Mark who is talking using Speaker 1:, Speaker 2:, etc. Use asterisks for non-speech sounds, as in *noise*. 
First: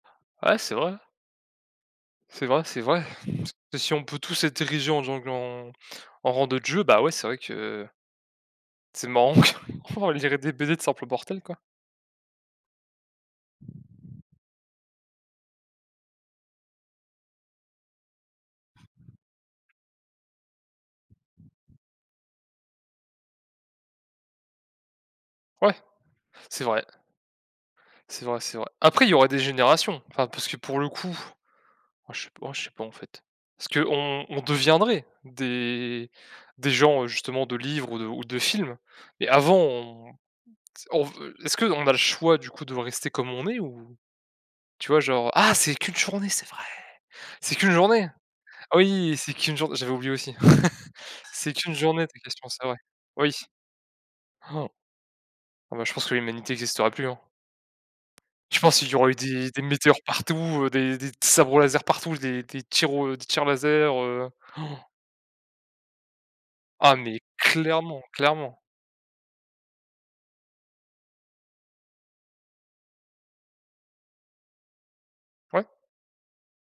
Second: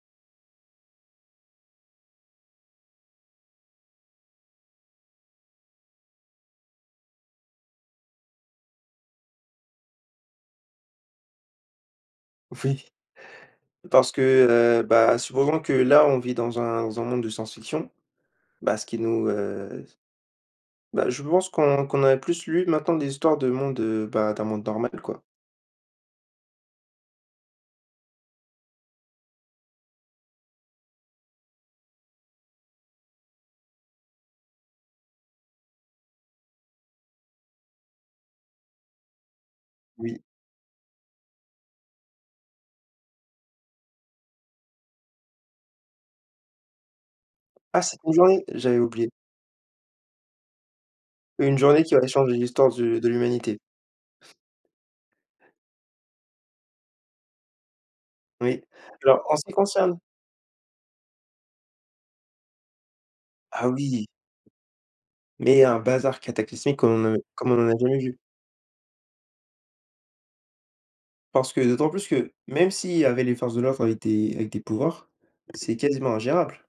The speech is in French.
Speaker 1: Ouais c'est vrai. C'est vrai, c'est vrai. Si on peut tous être érigés en gens gle en en rang de dieu, ben, ouais, c'est vrai que c'est marrant, *chuckles* on dirait des BD de simples mortels quoi.
Speaker 2: Oui, parce que, heu, bah, supposons que là on vit dans un dans un monde de science-fiction. Bah, ce qui nous, heu bah je pense qu'on qu'on a plus lu maintenant des histoires de monde, heu, ben d'un monde normal quoi.
Speaker 1: Ouais. C'est vrai. C'est vrai, c'est vrai. Après il y aura des générations, enfin parce que pour le coup, enfin je sais pas, en je sais pas en fait. Est-ce qu'on on deviendrait des des gens, heu, justement de livres ou de ou de films, mais avant, on t
Speaker 2: Oui.
Speaker 1: on ve est-ce qu'on a le choix du coup de voir rester comme on est ou? Tu vois genre ah, c'est qu'1 journée, c'est vrai! C'est qu'1
Speaker 2: Ah c'est
Speaker 1: journée.
Speaker 2: 1 journée,
Speaker 1: Ah
Speaker 2: j'avais oublié.
Speaker 1: oui, c'est qu'1 jour j'avais oublié aussi. *chuckles* C'est
Speaker 2: 1
Speaker 1: qu'1
Speaker 2: journée qui va
Speaker 1: journée ta
Speaker 2: changer
Speaker 1: question, c'est
Speaker 2: l'histoire
Speaker 1: vrai.
Speaker 2: de de
Speaker 1: Oui.
Speaker 2: l'humanité.
Speaker 1: *gasps* Bon, ben, je pense que l'humanité existerait plus hein?
Speaker 2: Oui,
Speaker 1: Je pense, il y aurait eu
Speaker 2: alors en ce
Speaker 1: des
Speaker 2: qui
Speaker 1: des météores
Speaker 2: concerne
Speaker 1: partout, heu, des des t sabres laser partout, des des tirs au des tirs
Speaker 2: Ah,
Speaker 1: laser,
Speaker 2: oui.
Speaker 1: heu *gasps*
Speaker 2: Mais un bazar cataclysmique, comme
Speaker 1: Ah,
Speaker 2: on n'a eu
Speaker 1: mais
Speaker 2: comme on en a jamais
Speaker 1: clairement,
Speaker 2: vu.
Speaker 1: clairement.
Speaker 2: Parce que d'autant plus que, même s'il y avait les forces de l'ordre avec des avec des pouvoirs,
Speaker 1: Ouais.
Speaker 2: c'est quasiment ingérable.